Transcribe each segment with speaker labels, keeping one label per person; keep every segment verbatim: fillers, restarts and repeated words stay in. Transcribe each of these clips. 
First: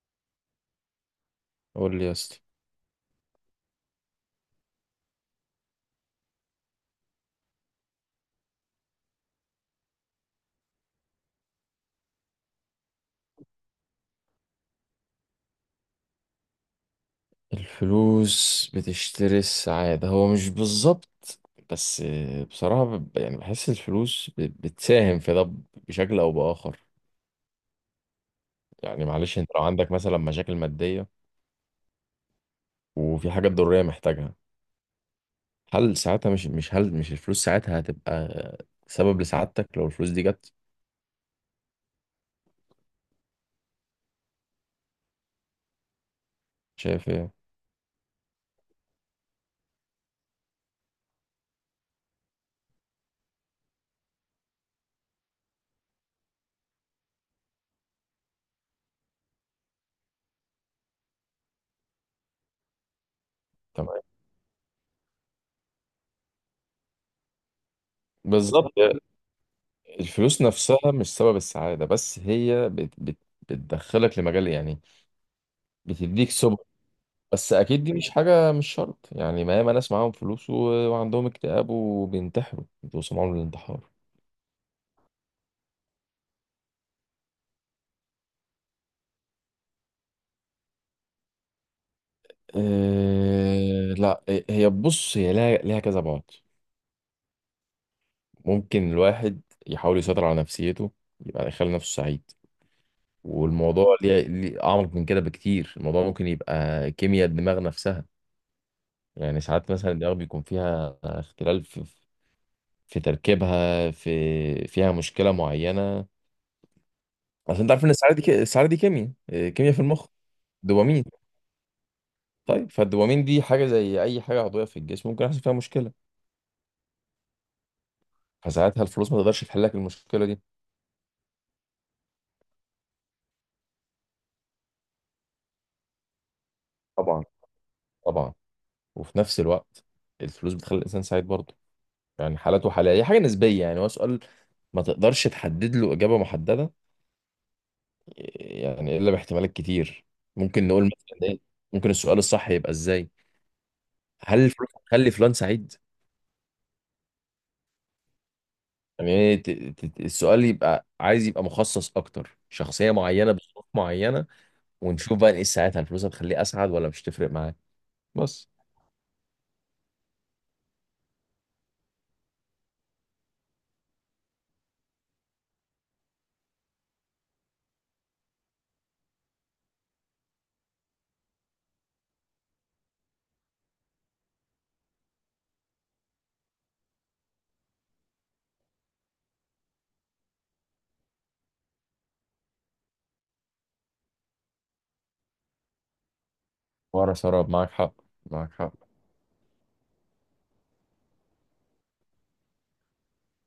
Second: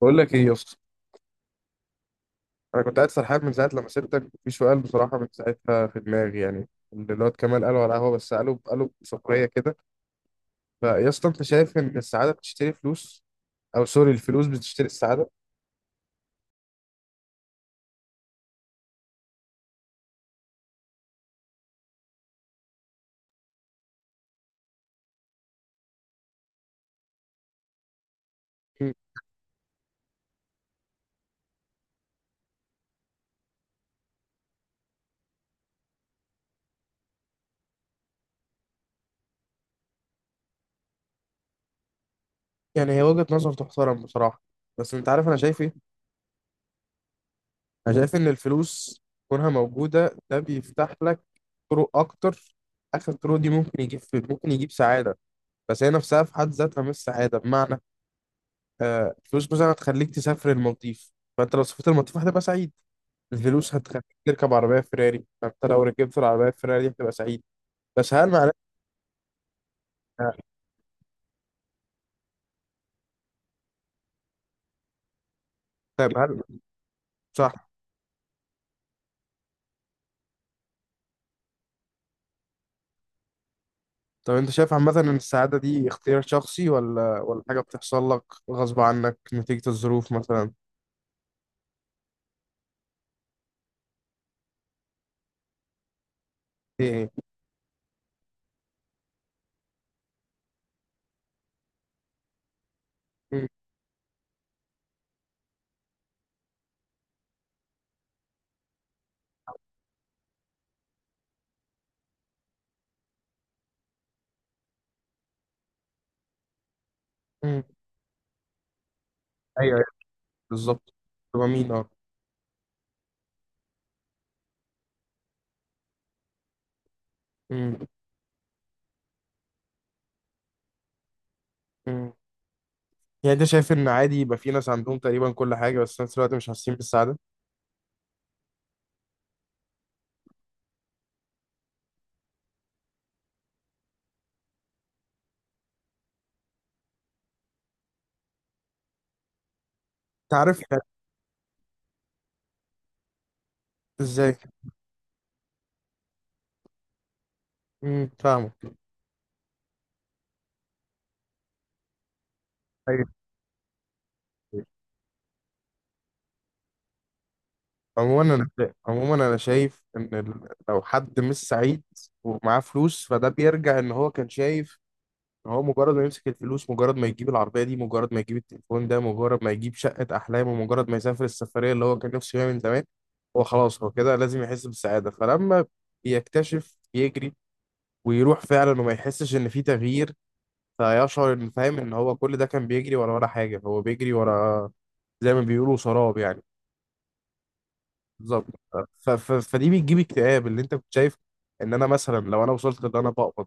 Speaker 1: بقول لك ايه يا اسطى.
Speaker 2: قول لي يا اسطى.
Speaker 1: انا كنت قاعد سرحان من ساعه لما سبتك في سؤال، بصراحه من ساعتها في دماغي، يعني اللي الواد كمال قاله على القهوه، بس قاله قاله بسخريه كده. فيا اسطى، انت شايف ان السعاده بتشتري فلوس، او سوري، الفلوس بتشتري السعاده؟
Speaker 2: الفلوس بتشتري السعادة، هو مش بالظبط، بس بصراحة ب- يعني بحس الفلوس ب- بتساهم في ده بشكل أو بآخر.
Speaker 1: مم.
Speaker 2: يعني معلش انت لو عندك مثلا مشاكل مادية وفي حاجة ضرورية محتاجها، هل ساعتها مش مش هل مش الفلوس ساعتها هتبقى سبب لسعادتك لو الفلوس دي جت؟
Speaker 1: يعني هي وجهه نظر تحترم بصراحه، بس انت عارف انا شايف ايه؟
Speaker 2: شايف ايه؟
Speaker 1: انا شايف ان الفلوس كونها موجوده ده بيفتح لك طرق اكتر، اخر الطرق دي ممكن يجيب، ممكن يجيب سعاده، بس هي نفسها في حد ذاتها مش سعاده. بمعنى آه، الفلوس مثلا هتخليك تسافر المالديف، فانت لو سافرت المالديف هتبقى سعيد. الفلوس
Speaker 2: تمام،
Speaker 1: هتخليك تركب عربيه فيراري، فانت لو ركبت العربيه فيراري هتبقى سعيد. بس هل معناه؟
Speaker 2: بالظبط. الفلوس نفسها مش سبب السعادة، بس هي بت بت بتدخلك لمجال، يعني
Speaker 1: طيب
Speaker 2: بتديك
Speaker 1: هل
Speaker 2: سبل. بس
Speaker 1: صح؟
Speaker 2: اكيد دي مش حاجه، مش شرط، يعني ما ياما ناس معاهم فلوس و... وعندهم اكتئاب وبينتحروا، بيوصلوا معاهم للانتحار.
Speaker 1: طب انت شايف عامه ان السعاده دي اختيار شخصي ولا ولا حاجه بتحصل لك غصب عنك نتيجه الظروف مثلا؟
Speaker 2: أه... لا، هي بص هي لها لها كذا بعد.
Speaker 1: ايه ايه.
Speaker 2: ممكن الواحد يحاول يسيطر على نفسيته، يبقى يخلي نفسه سعيد.
Speaker 1: مم،
Speaker 2: والموضوع ليه ليه اعمق من كده بكتير، الموضوع ممكن يبقى كيمياء الدماغ نفسها. يعني ساعات مثلا الدماغ بيكون فيها اختلال في في تركيبها، في فيها مشكله معينه. عشان
Speaker 1: مم.
Speaker 2: انت عارف ان السعاده دي ك- السعاده دي كيمياء إيه، كيمياء
Speaker 1: ايوه،
Speaker 2: في
Speaker 1: أيوة،
Speaker 2: المخ.
Speaker 1: بالظبط.
Speaker 2: دوبامين.
Speaker 1: تبقى مين اه.
Speaker 2: طيب، فالدوبامين دي حاجه زي اي حاجه عضويه في الجسم، ممكن يحصل فيها مشكله.
Speaker 1: مم،
Speaker 2: فساعتها الفلوس ما تقدرش تحل لك المشكله دي.
Speaker 1: مم. يعني انت شايف ان عادي يبقى في ناس عندهم تقريبا كل حاجه، بس في نفس الوقت مش حاسين بالسعاده؟
Speaker 2: طبعا، طبعا. وفي نفس الوقت الفلوس بتخلي الانسان سعيد برضه. يعني حالات وحالات، هي حاجه نسبيه. يعني هو سؤال ما تقدرش تحدد له اجابه محدده، يعني الا باحتمالات كتير.
Speaker 1: انت عارف
Speaker 2: ممكن
Speaker 1: يعني؟
Speaker 2: نقول مثلا ايه، ممكن السؤال الصح يبقى ازاي.
Speaker 1: ازاي؟
Speaker 2: هل الفلوس هتخلي فلان سعيد؟
Speaker 1: مم، فاهمك.
Speaker 2: يعني إيه ت- ت- السؤال يبقى عايز يبقى مخصص اكتر، شخصيه
Speaker 1: ايوه.
Speaker 2: معينه بظروف معينه، ونشوف بقى نقيس ساعتها الفلوس هتخليه اسعد ولا مش تفرق معاك.
Speaker 1: عموما انا
Speaker 2: بس
Speaker 1: شا- عموما انا شايف ان ال- لو حد مش سعيد ومعاه فلوس، فده بيرجع ان هو كان شايف ان هو مجرد ما يمسك الفلوس، مجرد ما يجيب العربيه دي، مجرد ما يجيب التليفون ده، مجرد ما يجيب شقه احلامه، مجرد ما يسافر السفريه اللي هو كان نفسه يعمل من زمان، هو خلاص هو كده لازم يحس بالسعاده. فلما بيكتشف يجري ويروح فعلا وما يحسش ان في تغيير، فيشعر ان، فاهم ان هو كل ده كان بيجري ورا ولا حاجه، هو بيجري ورا زي ما بيقولوا سراب يعني.
Speaker 2: ورا سراب، معاك حق،
Speaker 1: بالظبط.
Speaker 2: معاك حق.
Speaker 1: ف... ف... فدي بتجيب اكتئاب، اللي انت كنت شايف ان انا مثلا لو انا وصلت ان انا بقبض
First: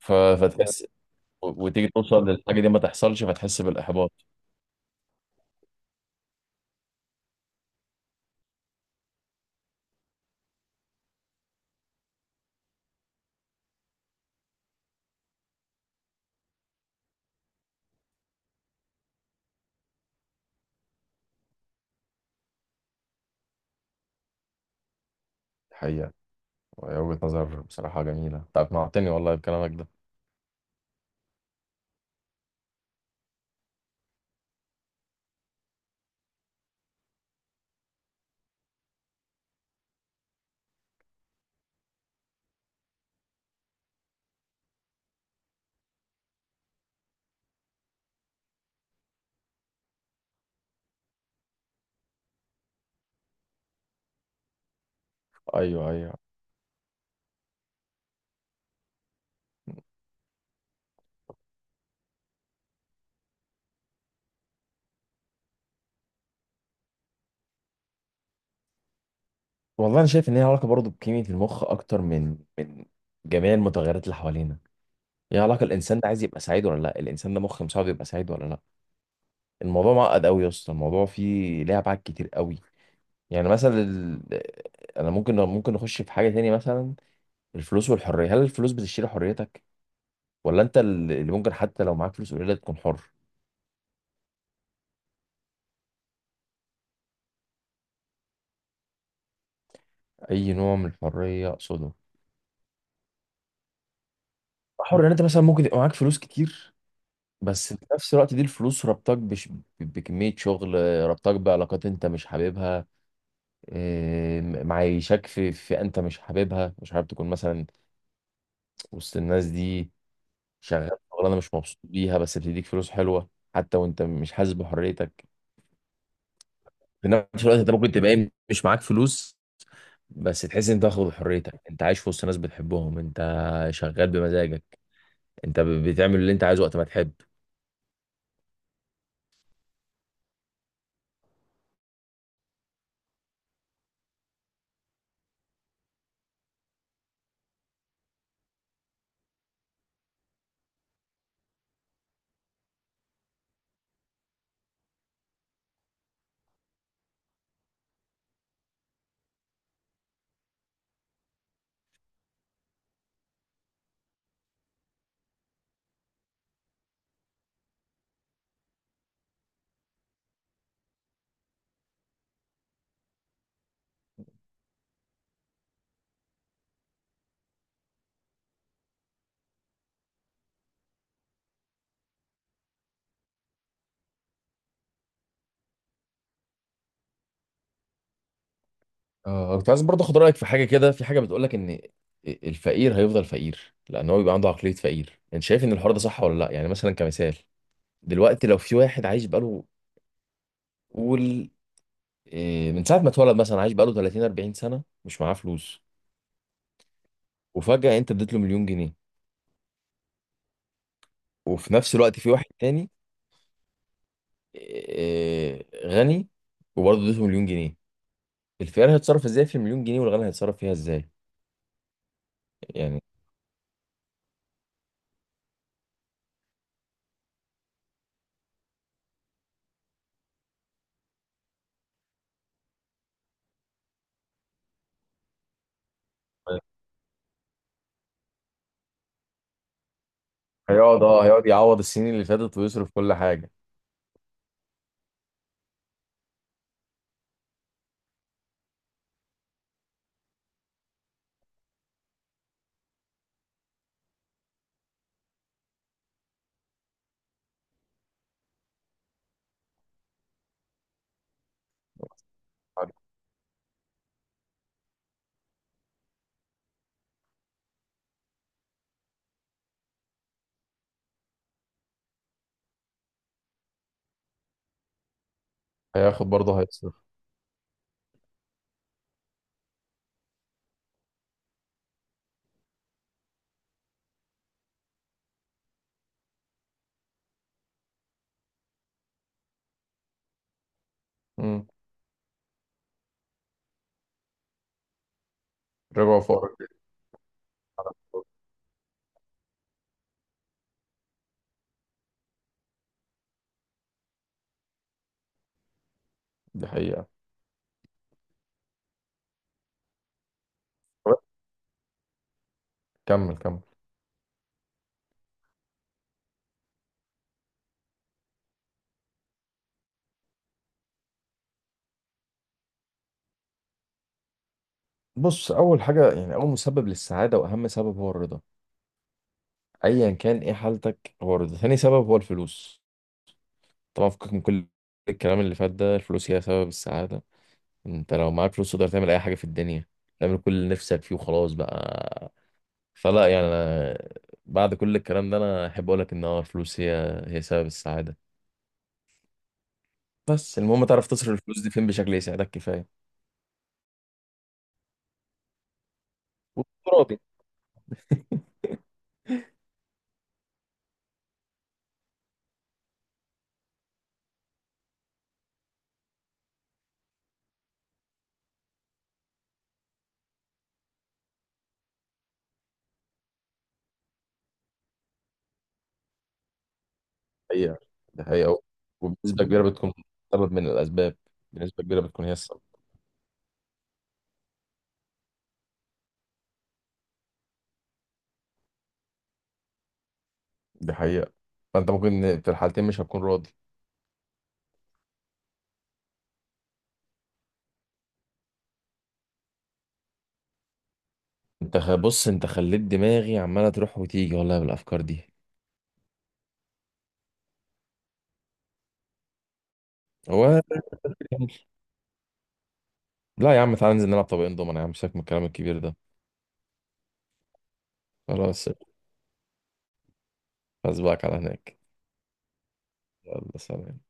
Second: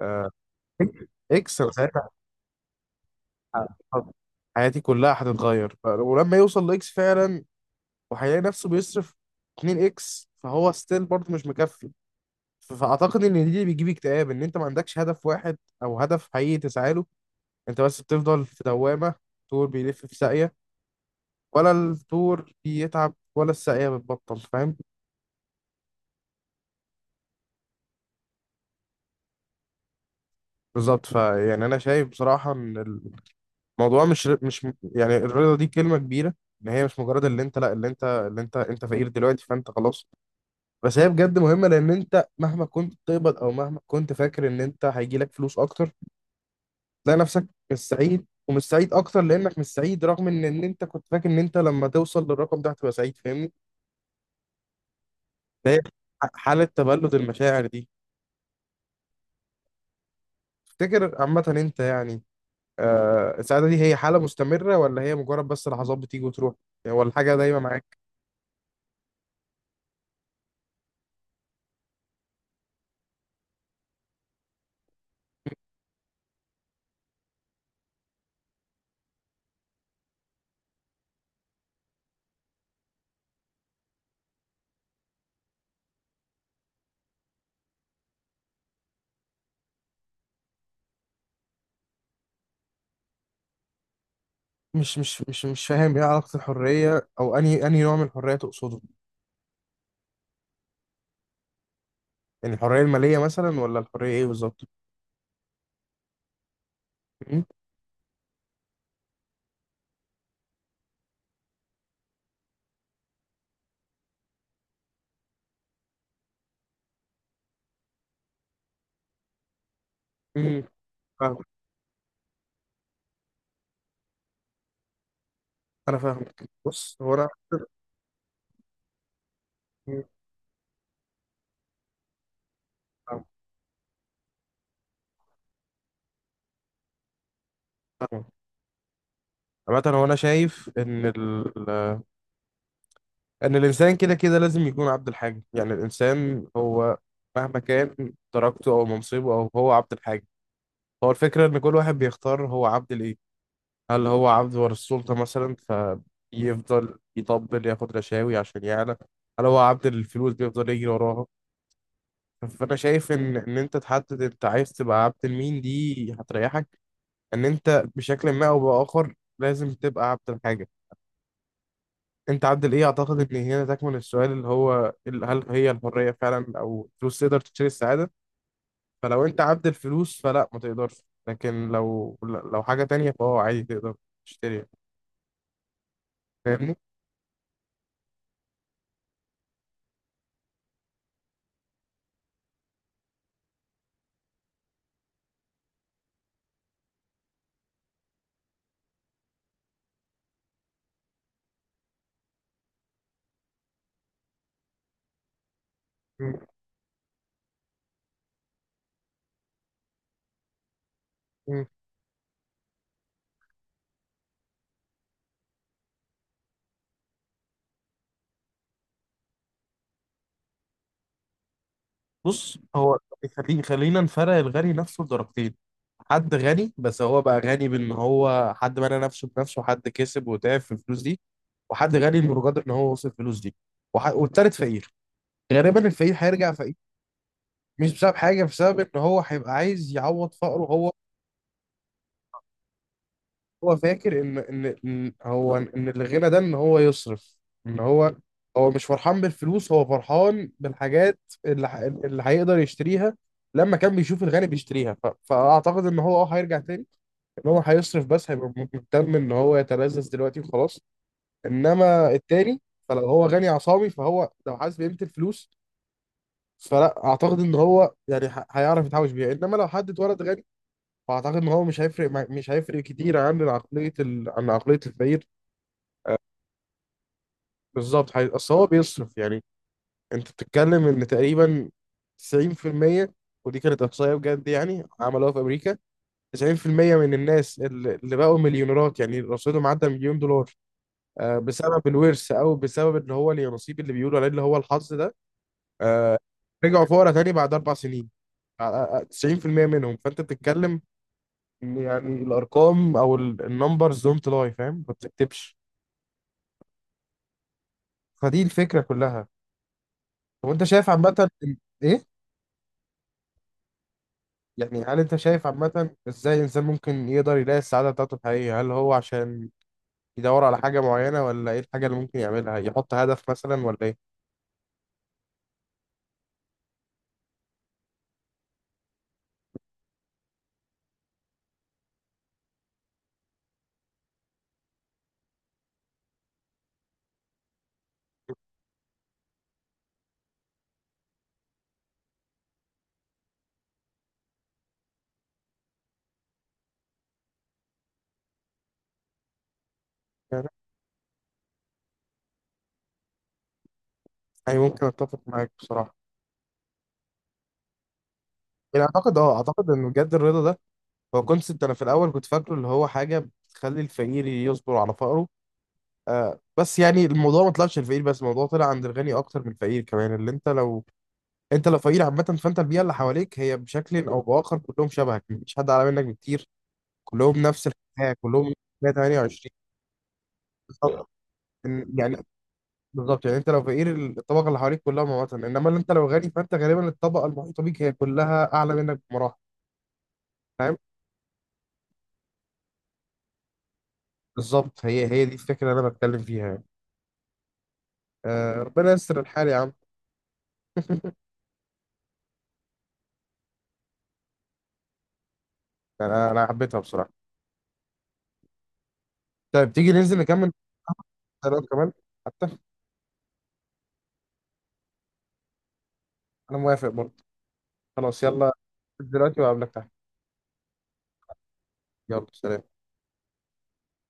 Speaker 2: ف... فتحس
Speaker 1: اكس،
Speaker 2: و-
Speaker 1: انا
Speaker 2: وتيجي
Speaker 1: ساعتها
Speaker 2: توصل للحاجه دي ما تحصلش، فتحس
Speaker 1: ه-
Speaker 2: بالاحباط.
Speaker 1: حياتي كلها هتتغير. ف- ولما يوصل لاكس فعلا وهيلاقي نفسه بيصرف اتنين اكس، فهو ستيل برضه مش مكفي. ف- فاعتقد ان دي اللي بيجيب اكتئاب، ان انت ما عندكش هدف واحد او هدف حقيقي تسعى له، انت بس بتفضل في دوامه، طول بيلف في ساقيه، ولا الطور بيتعب ولا الساقيه بتبطل، فاهم؟
Speaker 2: الحقيقه، وهي وجهه نظر بصراحه جميله، انت اقنعتني والله بكلامك ده.
Speaker 1: بالظبط. فيعني انا شايف بصراحه ان موضوع مش مش يعني الرضا، دي كلمة كبيرة. ان هي مش مجرد اللي انت، لا، اللي انت، اللي انت انت فقير دلوقتي فانت خلاص، بس هي بجد مهمة. لان انت مهما كنت بتقبض او مهما كنت فاكر ان انت هيجي لك فلوس اكتر، تلاقي نفسك مش سعيد، ومش سعيد اكتر لانك مش سعيد، رغم ان ان انت كنت فاكر ان انت لما توصل للرقم ده هتبقى سعيد، فاهمني؟ فهي
Speaker 2: ايوه، ايوه.
Speaker 1: حالة تبلد المشاعر دي، تفتكر عامة انت يعني آه السعادة دي هي حالة مستمرة، ولا هي مجرد بس لحظات بتيجي وتروح، يعني ولا حاجة دايما معاك؟
Speaker 2: والله انا شايف ان هي علاقه برضه بكيمياء المخ اكتر من من جميع المتغيرات اللي حوالينا. هي علاقه الانسان ده عايز يبقى سعيد ولا لا، الانسان ده مخ مساعده يبقى سعيد ولا لا. الموضوع معقد قوي يا اسطى، الموضوع فيه ليه ابعاد كتير قوي. يعني مثلا ال... انا ممكن ممكن نخش في حاجه تاني مثلا، الفلوس والحريه. هل الفلوس بتشتري حريتك، ولا انت اللي ممكن حتى لو معاك فلوس قليله تكون حر؟
Speaker 1: مش مش مش مش فاهم ايه علاقة الحرية، او انهي انهي نوع من الحرية تقصده؟
Speaker 2: اي نوع من الحريه اقصده؟
Speaker 1: يعني الحرية المالية مثلا، ولا الحرية ايه بالظبط؟
Speaker 2: حر ان انت مثلا ممكن يبقى معاك فلوس كتير،
Speaker 1: مم.
Speaker 2: بس في نفس الوقت دي الفلوس ربطك بش... بكميه شغل، ربطك بعلاقات انت مش حاببها، إيه، معيشك في فئه انت مش حاببها، مش حابب تكون مثلا وسط الناس دي.
Speaker 1: مم.
Speaker 2: شغال شغلانه
Speaker 1: فاهم.
Speaker 2: مش مبسوط بيها بس بتديك فلوس حلوه، حتى وانت مش حاسس بحريتك.
Speaker 1: انا فاهم. بص
Speaker 2: في
Speaker 1: هو انا،
Speaker 2: نفس الوقت انت ممكن تبقى إيه، مش معاك فلوس
Speaker 1: مم.
Speaker 2: بس تحس ان انت واخد حريتك، انت عايش في وسط ناس بتحبهم انت،
Speaker 1: فاهم.
Speaker 2: شغال بمزاجك، انت ب- بتعمل اللي انت عايزه وقت ما تحب.
Speaker 1: فاهم. عامة هو انا شايف ان ال... ان الانسان كده كده لازم يكون عبد الحاجة. يعني الانسان هو مهما كان درجته او منصبه، او هو عبد الحاجة، هو الفكرة ان كل واحد بيختار هو عبد لايه. هل هو عبد ور السلطة مثلا، فيفضل يطبل، ياخد رشاوي عشان يعلى؟ هل هو عبد الفلوس بيفضل يجري وراها؟ فأنا شايف إن إن أنت تحدد أنت عايز تبقى عبد لمين، دي هتريحك. إن أنت بشكل ما أو بآخر لازم تبقى عبد الحاجة، أنت عبد الإيه؟ أعتقد إن هنا تكمن السؤال، اللي هو ال- هل هي الحرية فعلا أو الفلوس تقدر تشتري السعادة. فلو أنت عبد الفلوس فلا، ما تقدرش. لكن لو لو حاجة تانية فهو عادي تقدر تشتريها، فاهمني؟
Speaker 2: آه، كنت عايز برضه اخد رايك في حاجه كده، في حاجه بتقول لك ان الفقير هيفضل فقير لان هو بيبقى عنده عقليه فقير. انت شايف ان الحوار ده صح ولا لا؟ يعني مثلا كمثال، دلوقتي لو في واحد عايش بقاله، قول إيه، من ساعه ما اتولد مثلا، عايش بقاله تلاتين أربعين سنه مش معاه فلوس، وفجاه انت اديت له مليون جنيه، وفي نفس الوقت في واحد تاني آه، غني وبرضه اديته مليون جنيه. الخيار هيتصرف ازاي في المليون جنيه، والغني هيتصرف فيها ازاي؟
Speaker 1: بص هو،
Speaker 2: يعني
Speaker 1: خلي خلينا نفرق الغني نفسه لدرجتين. حد غني بس هو بقى غني بان هو حد بنى نفسه بنفسه، حد كسب وتعب في الفلوس دي، وحد غني انه قدر ان هو وصل الفلوس دي، وح... والتالت فقير. غالبا الفقير هيرجع فقير، مش بسبب حاجه، بسبب ان هو هيبقى عايز يعوض فقره. هو
Speaker 2: هيقعد، اه هيقعد يعوض السنين اللي فاتت ويصرف كل حاجة.
Speaker 1: هو فاكر ان ان إن هو ان الغنى ده ان هو يصرف، ان هو، هو مش فرحان بالفلوس، هو فرحان بالحاجات اللي ح- اللي هيقدر يشتريها. لما كان بيشوف الغني بيشتريها، ف... فاعتقد ان هو اه هيرجع تاني، ان هو هيصرف، بس هيبقى م- مهتم ان هو يتلذذ دلوقتي وخلاص. انما التاني، فلو هو غني عصامي فهو لو حاسس بقيمة الفلوس، فلا اعتقد ان هو يعني ه- هيعرف يتحوش بيها. انما لو حد اتولد غني، فاعتقد ان هو مش هيفرق مع- مش هيفرق كتير عن عقليه ال... عن عقليه الفقير.
Speaker 2: هياخد برضه هيصرف.
Speaker 1: بالظبط، حقيقي. اصل هو بيصرف يعني، انت بتتكلم ان تقريبا تسعين في المية ودي كانت احصائيه بجد يعني عملوها في امريكا، تسعين في المية من الناس اللي اللي بقوا مليونيرات، يعني رصيدهم عدى مليون دولار آه،
Speaker 2: مم.
Speaker 1: بسبب الورث او بسبب اللي هو النصيب اللي بيقولوا عليه اللي هو الحظ ده،
Speaker 2: ربع
Speaker 1: آه،
Speaker 2: وفقر.
Speaker 1: رجعوا فقراء تاني بعد اربع سنين، آه، آه، تسعين في المية منهم. فانت بتتكلم إن يعني الارقام او النمبرز دونت لاي، فاهم، ما بتكتبش.
Speaker 2: دي حقيقة.
Speaker 1: فدي الفكره كلها. طب انت شايف عامه إن- ايه،
Speaker 2: كمل، كمل.
Speaker 1: يعني هل انت شايف عامة ازاي الانسان ممكن يقدر يلاقي السعادة بتاعته الحقيقية؟ هل هو عشان يدور على حاجة معينة، ولا ايه الحاجة اللي ممكن يعملها؟ يحط هدف مثلا ولا ايه؟
Speaker 2: بص، اول حاجه يعني، اول مسبب للسعاده واهم سبب هو الرضا، ايا كان ايه حالتك هو الرضا. ثاني سبب هو الفلوس، طبعا. فكك من كل الكلام اللي فات ده، الفلوس هي سبب السعاده. انت لو معاك فلوس تقدر تعمل اي حاجه في الدنيا، تعمل كل اللي نفسك فيه وخلاص بقى. فلا، يعني انا بعد كل الكلام ده انا احب اقول لك ان هو الفلوس هي هي سبب السعاده،
Speaker 1: يعني
Speaker 2: بس المهم تعرف تصرف الفلوس دي فين بشكل يساعدك كفايه
Speaker 1: أي، ممكن اتفق معاك بصراحة.
Speaker 2: وتكون راضي.
Speaker 1: يعني اعتقد اه، اعتقد ان بجد الرضا ده هو كونسبت، انا في الاول كنت فاكره اللي هو حاجة بتخلي الفقير يصبر على فقره، آه بس يعني الموضوع ما طلعش الفقير بس، الموضوع طلع عند الغني اكتر من الفقير كمان. اللي انت لو، انت لو فقير عامة، فانت البيئة اللي حواليك هي بشكل او باخر كلهم شبهك، مفيش حد اعلى منك بكتير، كلهم نفس
Speaker 2: حقيقة،
Speaker 1: الحياه
Speaker 2: دي
Speaker 1: كلهم
Speaker 2: حقيقة. وبنسبة
Speaker 1: مية وتمانية وعشرين.
Speaker 2: كبيرة بتكون سبب من
Speaker 1: بالظبط.
Speaker 2: الأسباب، بنسبة
Speaker 1: إن-
Speaker 2: كبيرة
Speaker 1: يعني
Speaker 2: بتكون هي السبب.
Speaker 1: بالظبط، يعني انت لو فقير الطبقه اللي حواليك كلها مواطن، انما اللي انت لو غني، فانت غالبا الطبقه المحيطه بيك هي كلها اعلى منك بمراحل، فاهم؟
Speaker 2: دي حقيقة. فأنت ممكن في الحالتين مش هتكون راضي.
Speaker 1: بالظبط. هي هي دي الفكره اللي انا بتكلم فيها يعني. آه، ربنا يستر الحال يا عم.
Speaker 2: أنت خ- بص، أنت خليت دماغي عمالة تروح وتيجي والله بالأفكار دي.
Speaker 1: يعني انا انا حبيتها بصراحه. طيب تيجي ننزل نكمل
Speaker 2: هو
Speaker 1: كلام كمان حتى؟
Speaker 2: لا يا عم، تعالى ننزل نلعب طبقين دومنا يا عم، سيبك من الكلام الكبير ده.
Speaker 1: انا موافق برضه. خلاص يلا،
Speaker 2: خلاص،
Speaker 1: دلوقتي وقابلك تحت.
Speaker 2: أسبقك على هناك.
Speaker 1: يلا سلام.
Speaker 2: يلا سلام.